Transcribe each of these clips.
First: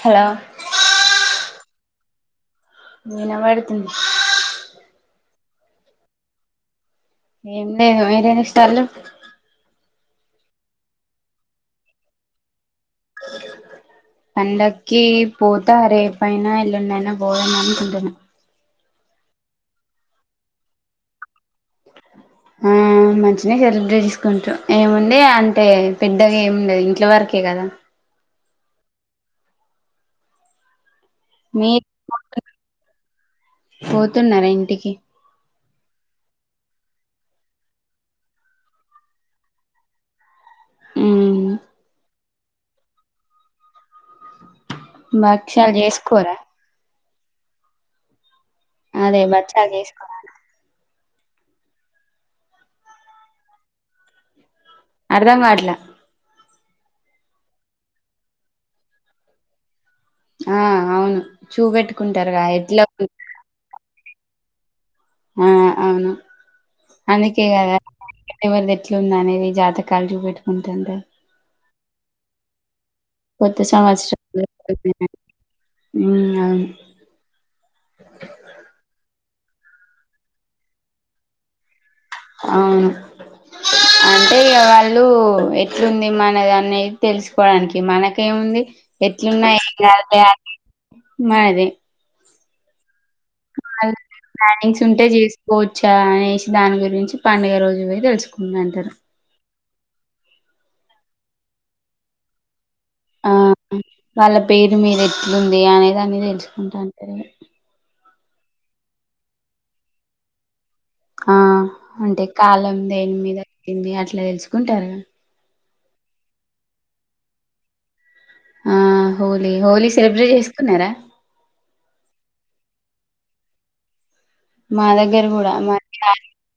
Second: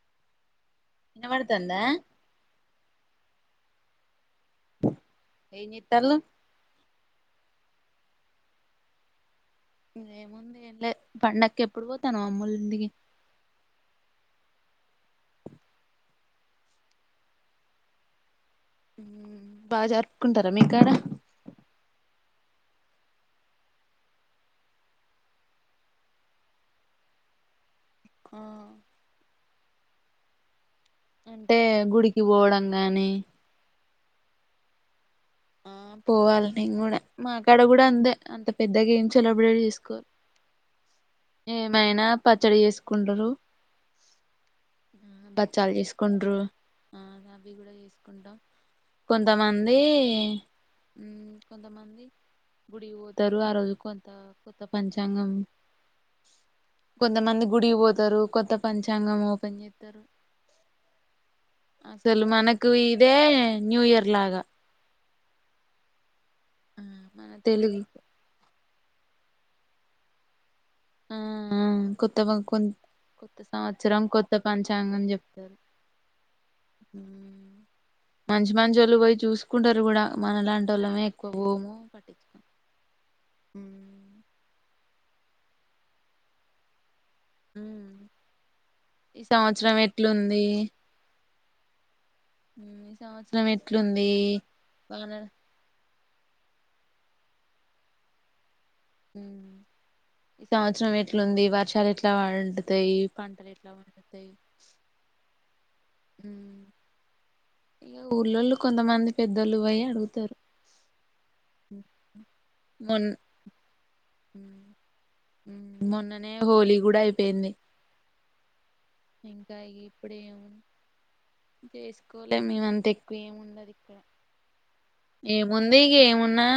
Hello డ్తుందా వినబడ్ తుంది ఎనీ టెల్లు ఎండె వేరీనె స్టల్లు ఏముంది ఏం లే పండకి ఎప్పుడు పోతునవ్ అమూల్ ఇంటికి పాండకి పోతా రేపయినా ఏలుండి అయినా పోదం అనుకుంటున్నా ఉమ్ బాగ జరుపుకుంటారా మీ కాడా ఆ మంచిగానే సెలబ్రేట్ చేసుకుంటాం ఏముండే అంటే పెద్దగా ఏముండదు ఇంట్లో వరకే కదా ఆ అంటే మీ గుడికి పోవడం గాని పోతున్నారా ఇంటికి ఆ పోవాలి నేను కూడా మాకాడా కూడా అందే అంత పెద్ద గేమ్ సెలబ్రేట్ చేసుకోరు మ్మ్ ఏమయినా పచ్చడి చేసుకుంటరు బక్షాల చేసుకోరా ఆ అవి కూడా చేసుకుంటాం అదే బచ్చాలు కొంతమంది చేసుకోరా ఉమ్ కొంతమంది గుడికి పోతారు ఆ రోజు కొంతా కొత్త పంచాంగం అర్ధం కావట్లా కొంతమంది గుడికి పోతారు కొత్త పంచాంగం ఓపెన్ చేస్తారు ఆ అవును అసలు చూపెట్టుకుంటారుగా మనకు ఎట్లా ఇదే న్యూ ఇయర్ లాగా ఆ అవును ఆహా అందుకే కదా తెలుగు ఎవరిది ఎట్లుంద అనేది జతకలుచూపేట ఉంటంటే కొత్తవా కొన్ కొత్త సంవత్సరం కొత్త పంచాంగం చెప్తారు అవును ఉమ్ మంచు మచోలు వాళ్ళు పోయి చూస్ కుంటారు కూడా మన లాంటి వాళ్ళమే ఎక్కువ హోము అవును అంటే ఇగా వాళ హలో ఎట్లుంది మనది అనేది తెలుసుకోవడానికి మనకేముంది ఈ ఎట్లున్నా ఏం సంవత్సరం కాదు ఎట్లుంది లే మాది ఉమ్ ప్లాన్ ప్లానింగ్స్ ఉంటే వాన చేసుకోవచ్చు అనేసి దాని గురించి పండుగ రోజు పోయి తెలుసుకున్నాను ఉమ్ ఈ సంచారం ఎట్లుంది వర్షాలు ఎట్లా పాడ్ తాయి ఆ పంటలు ఎట్లా పండుతాయి ది అనేది అని తెలుసుకుంటాంటారు ఇగా ఇ ఊల్లోళ్ళు కొంతమంది పెద్దలు పోయి అడుగుతారు ఆ అంటే కాలం మొన్ దేని మీద వుంది అట్లా తెలుసుకుంటరు మొన్ననే హోలీ కూడా అయిపోయింది ఆ హోలీ ఇంకా హోలీ సెలబ్రేట్ చేసుకున్నారా చేసుకోలే మేం అంత ఎక్కువ ఏమి ఉండదు ఇక్కడ మా దగ్గర కూడా మా ఏముంది ఇక ఏమున్నా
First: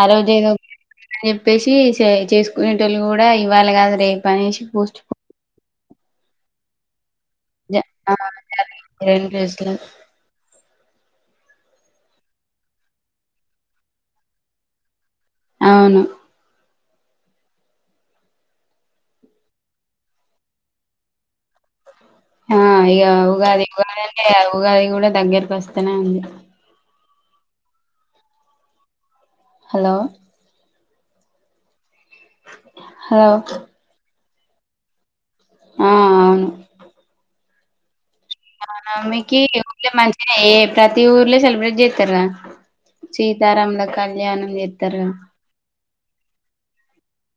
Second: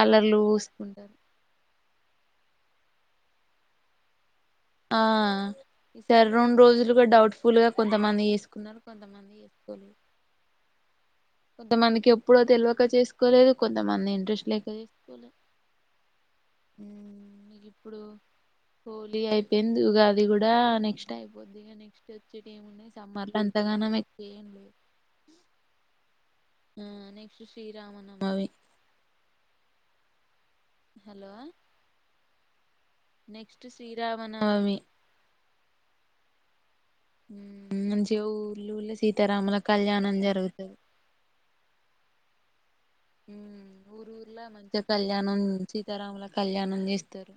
ఆ రోజు ఏదో పూసుకుంటారు అని చెప్పేసి చే చేసుకునేటోళ్ళు కూడా ఇవ్వాలి కాదు రేపు అనేసి పోస్ట్ ఆ ఈ సర రెండు రోజులు డౌట్స్ ఫుల్గా పోన్ ఆ కొంతమంది వఏసుకున్నారు జరిగింది రెండు కొంతమంది రోజులు ఏసుకోలేదు కొంత మందికి ఎప్పుడో తెలియక చేసుకోలేదు కొంతమంది ఇంట్రెస్ట్ లేక చేసుకోలేదు అవును ఊ ఇగ ఇప్పుడు హోలీ అయిపోయింది ఉగాది కూడా నెక్స్ట్ అయిపోద్ది నెక్ ఆ ఇగ ఉగాది ఉగాది ఎక్కువ అంటే ఏం లేదు ఉగాది కూడా దగ్గరకి వస్తనే ఉంది ఆ next Sriramanavami hello hello hello next శ్రీరా మనావి ఆ అవును ఊ మంచి ఇగ మా మమ్మీ కి ఊర్ళ మంచి ఏ జరుగుతది ప్రతి ఊర్లే సెలబ్రేట్ చేస్తారా ఉమ్, సీతారాముల కళ్యాణం చేతరు సీతరాముల కళ్యాణం చేస్తారు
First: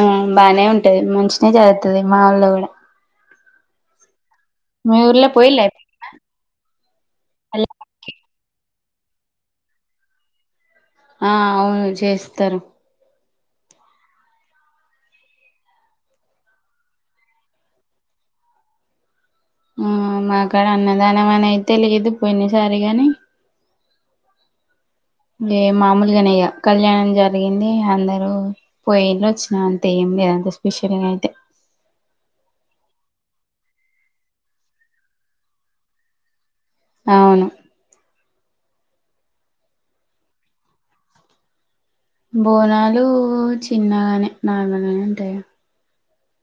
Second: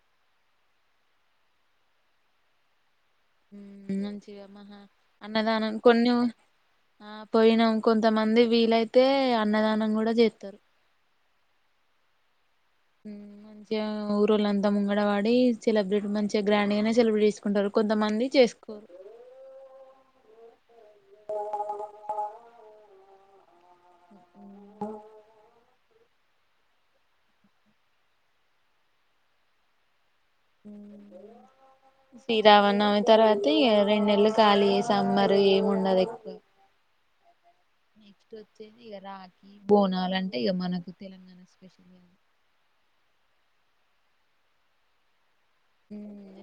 ఆ బానే ఉంటది మంచిన జరుతది మాఊళ్ళో కూడా ఊ మంచి మీ ఊర్లో పోయిల్లా అన్నదానం ఎప్పుడైనా కొన్ని ఆ కళ్యాణం? పోయినాం కొంతమంది వీలైతే అయితే అన్నదానం కూడా చేతరు ఆ అవును చేస్తరు ఊ మంచిగా ఊరుళ్ళంతా ముంగడ వాడి సెలబ్రేట్ మంచిగా గ్రాండ్ గానే సెలబ్రేట్ చేసుకుంటారు కొంతమంది చేసుకోరు ఆ మాగాడ అన్న వానవానవైతె అయితే లేదు పోయినసారి గాని లేే మామూలుగనే ఇగ కళ్యాణం జరిగింది అందరు పోయిలో వచ్చిన అంతే ఏం లేదు అంతే స్పెషల్గా అయితే శ్రీరామనవమి తర్వాత ఇగ రెండు నెలు ఖాళీ ఇగ సమ్మర్ ఏమి ఉండదు ఎక్కువ అవును నెక్స్ట్ వచ్చేది ఇగ రాఖీ బోనాల అంటే ఇగ మనకు తెలంగాణ స్పెషల్ బోనాలు చిన్నగానే నార్మల్గానే ఉంటాయ హు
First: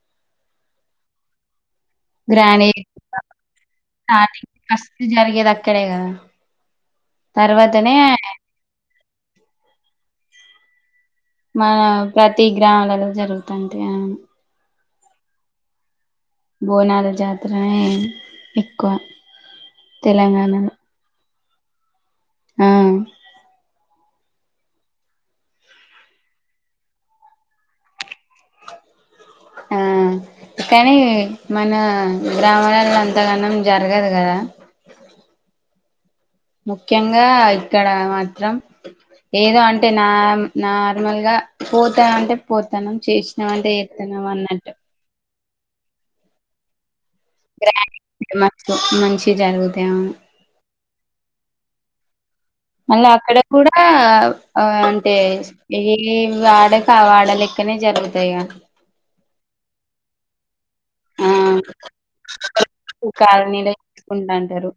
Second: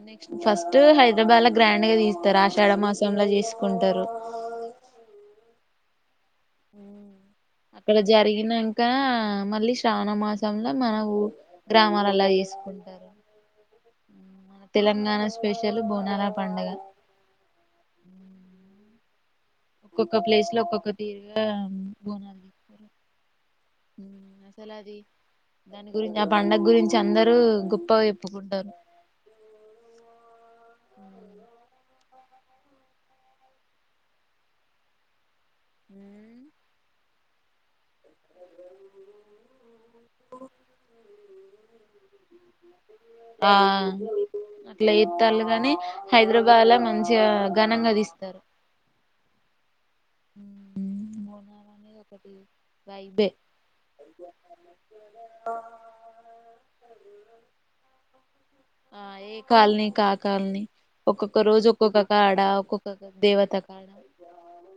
నెక్స్ట్ ఫస్ట్ హైదరాబాద్లా గ గ్రాండ్ గా తీస్తారు గ్రాండ్ ఆషాఢమాసంలో చేసుకుంటారు. ఇక్కడే కదా తర్వాతనే అక్కడ జరిగినంకా మళ్ళీ శ్రావణ మాసంంలో మన ఊ మన గ్రామాలలా ప్రతి చేసుకుంటారు గ్రామాలలో జరుగుతాంది మన తెలంగాణ స్పెషల్ బోన్ బోనాల జాతరై క్క ఒక్కొక్క ప్లేస్ లో ఒక్కొక్క తీరు ఆ ఆ ఉమ్ అసలు అది దాని గురించి ఆ పండగ గురించి అందరూ గొప్పగా చెప్పుకుంటారు ఆ కానీ మన గ్రామాలలో అంతగానం జరగదు కదా హు ముఖ్యంగా ఇక్కడ మాత్రం ఏదో అంటే న నా నార్మల్గా పోత అంటే పోతున్నాం చేసినాం అంటే చేతన్నాం అన్నట్టు కానీ హైదరాబాద్ లా మంచి మంచి జరుగుతాయి అవును బోనాలు అనేది ఒకటి మళ్ళీ వైబే అక్కడ కూడా అంటే ఏ వాడక వాడ లెక్కనే జరుగుతాయిగా ఆ ఏ కాలనీకి ఆ కాలనీ ఒక్కొక్క రోజు ఒక్కొక్క కాడ ఒక్కొక్క ఆ దేవత కాలనీ కాడ చేసుకుంటంటారు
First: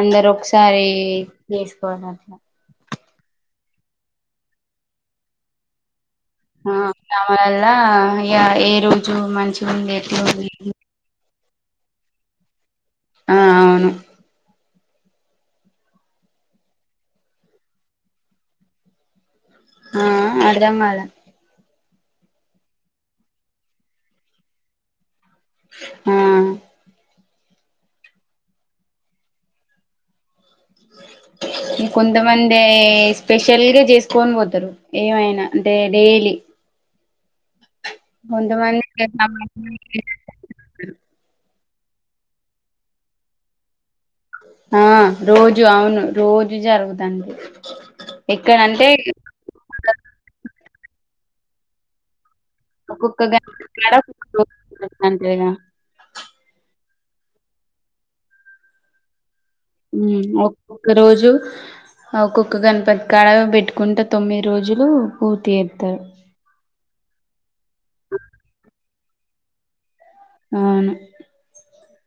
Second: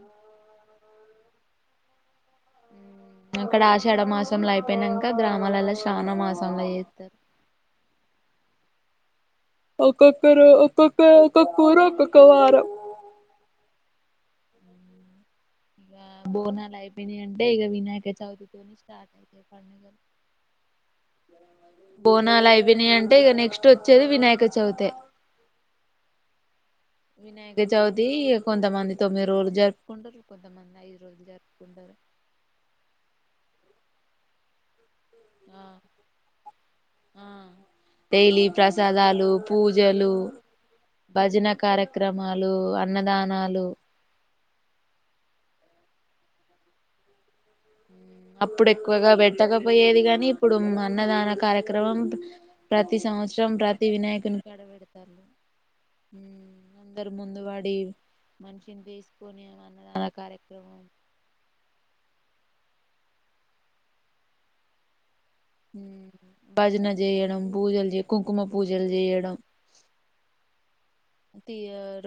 అందరు ఒకసారి ఒకసారి చేసుకోవాలి అట్లా అక్కడ అషాడమాసంలో అయిపోయినంక గ్రామాలలో శ్రావణమాసం ఆ నా వల్ల ఇగ ఏ రోజు మంచి ఉంది ఎట్లు ఉంది ఒక కూర ఒక కార ఆ అవును ఆ బోనాలు అయిపోయినాయ్ అంటే ఇక వినాయక చవితి తోని స్టార్ట్ పండుగ ఆ అర్ధం కాలే [inaudible] బోనాలు అయిపోయినాయి అంటే ఇగ నెక్స్ట్ వచ్చేది వినాయక చవితే ఆ వినాయక చవితి కొంతమంది తొమ్మిది రోజులు జరుపుకుంటారు. కొంతమంది ఐదు రోజులు జరుపుకుంటారు. కొంతమంది స్పెషల్ గా చేసుకొని పోతారు ఏమైనా అంటే ఆ డైలీ ఆ డైలీ కొంతమంది ప్రసాదాలు పూజలు భజన కార్యక్రమాలు అన్నదానాలు ఆ రోజు అవును రోజు జరుగుదండి అప్పుడు ఎక్కువగా పెట్టకపోయేది కాని ఇప్పుడు అన్నదాన కార్యక్రమం ప్రతి ఒకొక్క సంవత్సరం ప్రతి [inaudible] వినాయకుని కాడ ఒకొక్క పెడతారు [inaudible] ఉమ్ అందరు ముందు వాడి మనిషిని తీసు ఉమ్ ఒక్కొక్క రోజు ఒక్కొక్క ఒక గణపతి కాడ పెట్టుకుంటే తొమ్మిది రోజులు పూర్తి చేత్తరు ఉమ్ భజన చేయడం పూజలు చే కుంకుమ పూజలు చేయడం అవును తీ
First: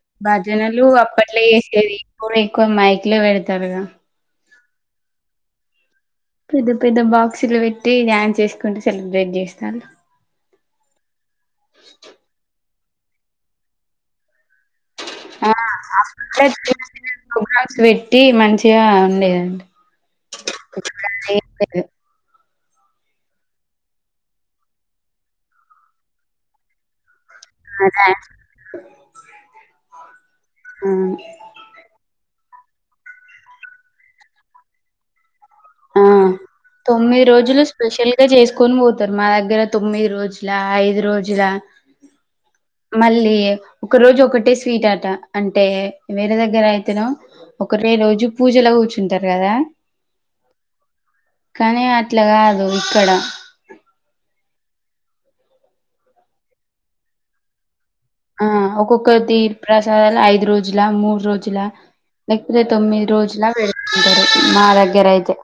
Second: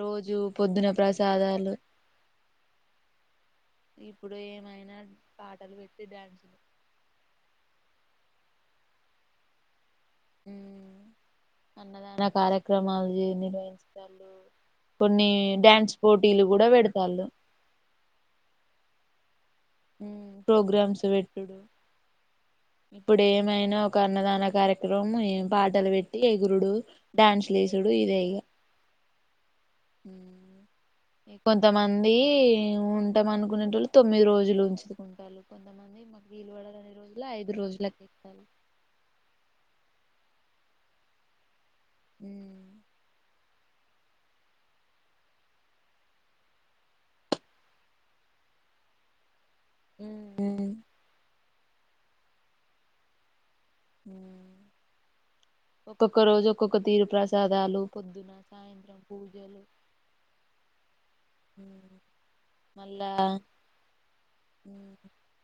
రోజు భజనలు పొద్దున అప్పట్లో ప్రసాదాలు వేసేది ఇప్పుడు ఎక్కువ మైక్ లో పెడతారుగా [unintelligible] పాటలు పెట్టి డ్యాన్సులు పెద్ద పెద్ద బాక్సులు పెట్టి డాన్స్ వేసుకుంటా సెలబ్రేట్ చేస్తారు ఉమ్ అన్నదాన కార్య క్రమాలు నిర్వహించడాలు ఆ పెడతాళ్ళు అప్పుస్ పెట్టి మంచిగా లేదంటే ఉమ్ ప్రోగ్రామ్స్ పెట్టుడు లేదు. ఇప్పుడు ఏమైనా ఒక అన్నదాన కార్యక్రమం ఏం పాటలు పెట్టి ఎగురుడు డ్యాన్స్ ఆ లేసుడు ఇదే డాన్స్ ఇగా ఉమ్ కొంతమంది ఉమ్ ఉంటాం అనుకునే వాళ్ళు తొమ్మిది రోజులు ఉంచుకుంటాలి ఆ తొమ్మిది రోజులు రోజులకి స్పెషల్ గా ఎక్కాలి చేసుకొని పోతారు మా దగ్గర తొమ్మిది రోజు లా ఐదు రోజులా ఉమ్. మల్లి ఒక రోజు ఒకటే స్వీట్ ఆట అంటే వేరే దగ్గర అయితేనెమో ఒకటే రోజు పూజలో కూర్చుంటారు కదా ఉమ్ కానీ అట్లా కాదు ఇక్కడ ఉమ్ ఒక్కొక్క రోజు ఒక్కొక్క తీరు ప్రసాదాలు పొద్దున ఆ సాయంత్రం ఒక్కొక్క తీర్ పూజలు ప్రసాదాలు ఐదు రోజులా మూడు రోజులా ఉమ్, లేకపోతే తొమ్మిది మళ్ళా రోజులా పెడుతుంటారు మా ఉమ్, దగ్గర అయితే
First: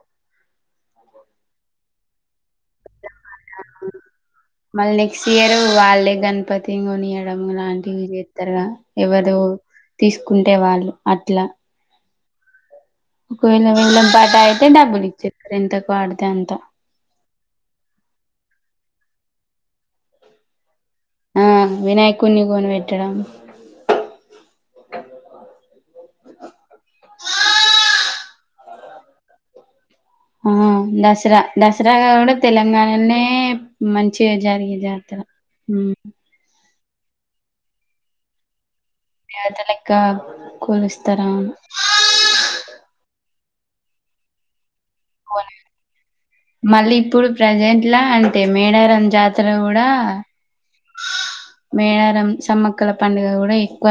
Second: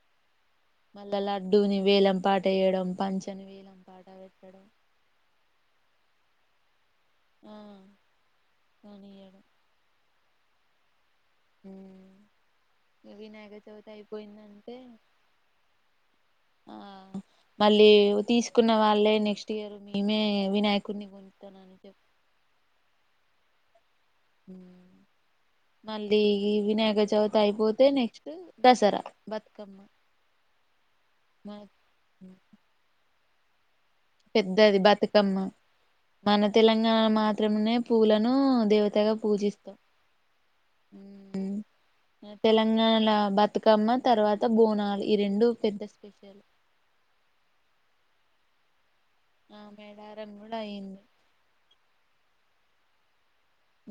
మళ్ళా లడ్డూనీ వేలంపాట టేయడం పంచమీ వెయ్యడం [inaudible] మళ్ళీ నెక్స్ట్ ఇయర్ వాళ్ళే గణపతి కొని కొనియడం లాంటివి చేస్తారుగా ఎవరు కొనియడం తీసు కుంటే వాళ్ళు అట్లా ఉమ్. ఇక వినాయక ఒకవేళ చవితి వేళం పాట అయితే అయిపోయిందంటే డబ్బులు ఇచ్చేస్తారు ఎంతకు పాడితే అంత ఆ మళ్ళీ తీసుకున్న వాళ్ళే నెక్స్ట్ ఇయర్ మేమే వినాయక ఆ వినాయకున్ని కొనిపెట్టడం మళ్ళీ వినాయక చవితి అయిపోతే నెక్స్ట్ దసరా బతుకమ్మ ఆ దసరా మన దసరా గూడ తెలంగాణ లే మంచిగా జరిగే పెద్దది జాతర బతుకమ్మ హు మన తెలంగాణ మాత్రమే పూలను దేవత తాగా దేవత పూజిస్తాం లెక్క హు కొలుస్తారు అవును మన తెలంగాణల బాత్ బతుకమ్మ తర్వాత బోనాలు ఈ రెండు మోని పెద్ద స్పెషల్ మళ్ళీ ఇప్పుడు ప్రెజెంట్ లా తే మేడారం జా జాతర ఆ కూడా మేడారం కూడా అయింది మేడారం రాం సమ్మక్కల పండుగ కూడా ఎ ఎక్కువ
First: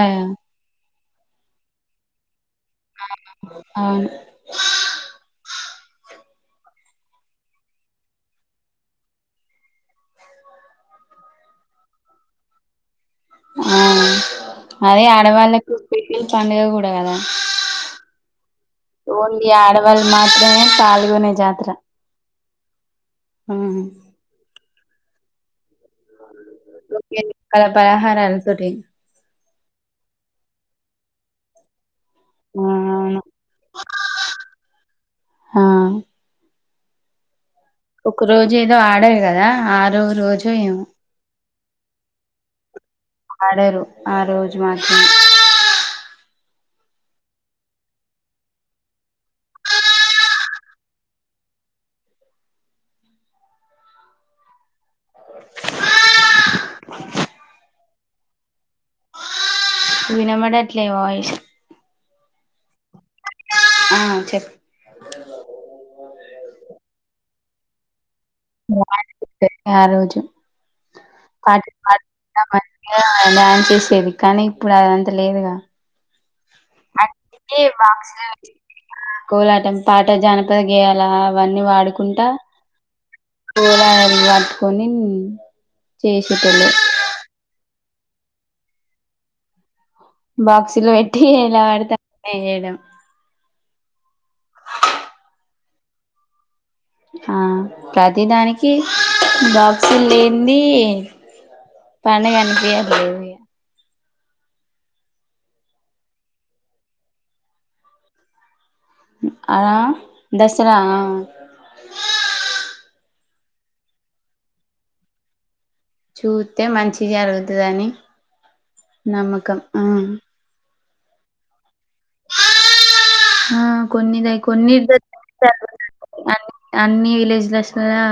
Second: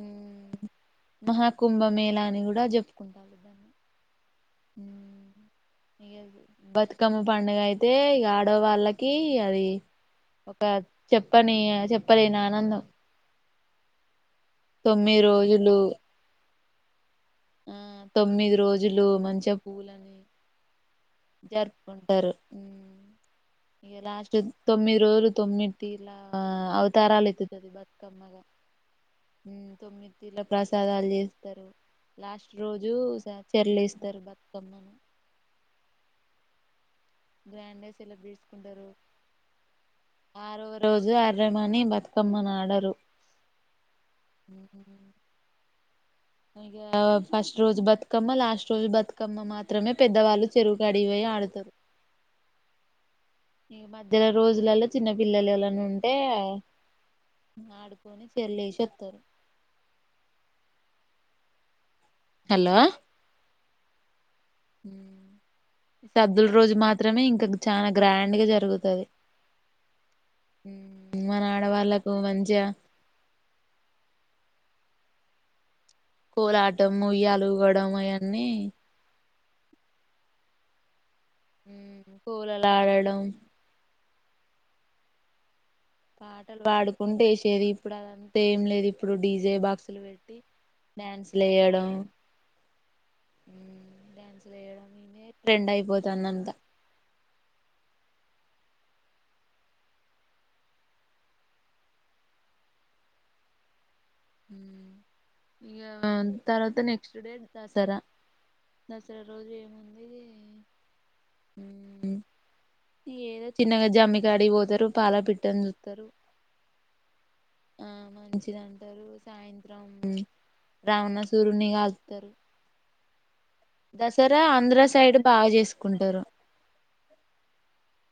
మహా కుంభ మేలాని కూడా కూడా చెప్పుకు అవును [inaudible] బతుకమ్మ పండుగ అయితే ఇగ ఆడవాళ్ళకి అది ఒక చెప్పని చెప్పలేని ఆనందం ఆ అదే తొమ్మిది అడవాళకి రోజులు స్పెషల్ పండగ కూడా అట కదా ఆ తొమ్మిది రోజులు ఓన్లీ మంచిగా ఆడవాళ్లు పూలని మాత్రమే కాలి జరుపుకుంటారు ఊ ఉమ్. ఇగా లాస్ట్ ది తొమ్మిది రోజులు తొమ్మిది తీర్ల ఆ ఒకే అవతారాలు రకాల ఎత్తుతది బతుకమ్మ పలహారాలతోటి తోమిది తీర్ల ప్రసాదాలు చేస్తారు లాస్ట్ ఆ రోజు అవును చెర్ల ఎస్తారు బతుకమ్మను ఆ గ్రాండ్ గా ఒక సెలబ్రేట్ రోజు ఏదో చేసుకుంటారు ఆడరు కదా ఆరో రోజు ఏమో అని బతుకమ్మని ఆడారు ఆడరు ఆ రోజు మాత్రంే ఇ ఫస్ట్ రోజు బతుకమ్మ లాస్ట్ రోజు బతుకమ్మ మాత్రమే పెద్దవాళ్ళు చెరువుకు అడిపోయి ఆడతారు ఈ మధ్యలో రోజులలో చిన్న పిల్లలు ఉంటే ఆడుకొని చర్ల వేసి వస్తారు వినమడ అట్లే వయిస్ హలో ఆ చెప్పు హ సద్దుల రోజు మాత్రమే ఇంకా చాలా గ్రాండ్ గా జరుగుతది ఆ రోజు మన పాటి పాడు ఆడవాళ్ళకు మంచిగా ్యాన్స్ చేసేది కానీ ఇప్పుడు అదంత లేదుగా కోలాటం అందుకే ముయ్యలుగడం బాక్స్ లో అవన్నీ కోలాటం పాట జానపద గేయాల అవన్నీ వాడుకుంటా కోలలు ఆడడం పూలా పట్టుకొని పాటలు చేసేటోళ్ళు పాడుకుంటే వేసేది ఇప్పుడు అదంతా ఏం లేదు ఇప్పుడు డీజే బాక్స్ బాక్సిలు పెట్టి ఏలా అడుతే ఏడం డ్యాన్సులు వేయడం ఇవే ట్రెండ్ అయిపోతుందంతా ఆ ప్రతిదానికి బాక్సు లేంది పడుగ అనిపియాలదు ఇ తర్వాత నెక్స్ట్ డే దసరా దసర రోజు ఆ ఏముంది దసరా ఏదై చిన్నగా జమ్మి గడి పోతారు పాల పెట్ట చూస్తే మంచి జరుగుతుందిని ఆ మంచిది నమ్మకం ఆ రావణ సూరుని కాల్తారు ఆ కొన్నిద దసరా కొన్ని ఆంధ్ర సైడ్ బాగా చేసుకుంటారు అన్ని విలేజ్లు వస్తుారా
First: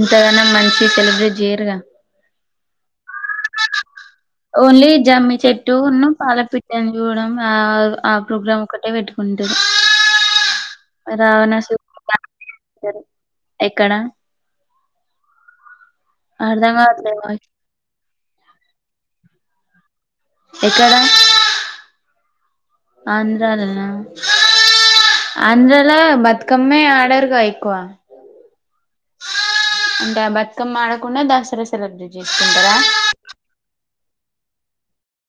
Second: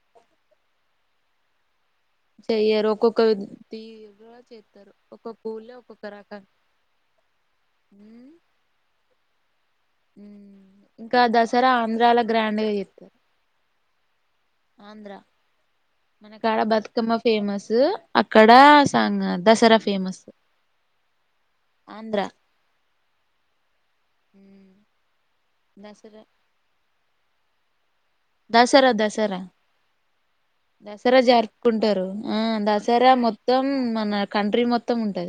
ఇంతగాన మంచి సెలబ్రేటీ చేయరుగా చేయరో ఒక్కొక్కరు ఓన్లీ జమ్మి చెట్టున్న పాల రకం పిట్టని చూడడం ఆ ఆ ప్రోగ్రామ్ ఒకటే పెట్టుకుంటారు ఇంకా దసరా రావణాసుడు ఆంధ్రలో గ్రాండ్గా చెప్తారు ఎక్కడ ఆంధ్ర మనకాడ అర్ధం కావట్లే బతుకమ్మ వాయిస్ ఫేమస్ అక్కడ సంగ్ దసరా ఫేమస్ ఎక్కడ ఆంధ్రాలోన హ్మ్ ఆంధ్రలో బతుకమ్మే ఆడరుగా ఇ కా దసరా దసరా అంటే ఆ బతుకమ్మ దసరా ఆడకుండా జరుపుకుంటారు సెలబ్రేట్ ఆ చేసుకుంటారా దసరా మొత్తం మన కంట్రీ మొ మొత్తం ఉంటాది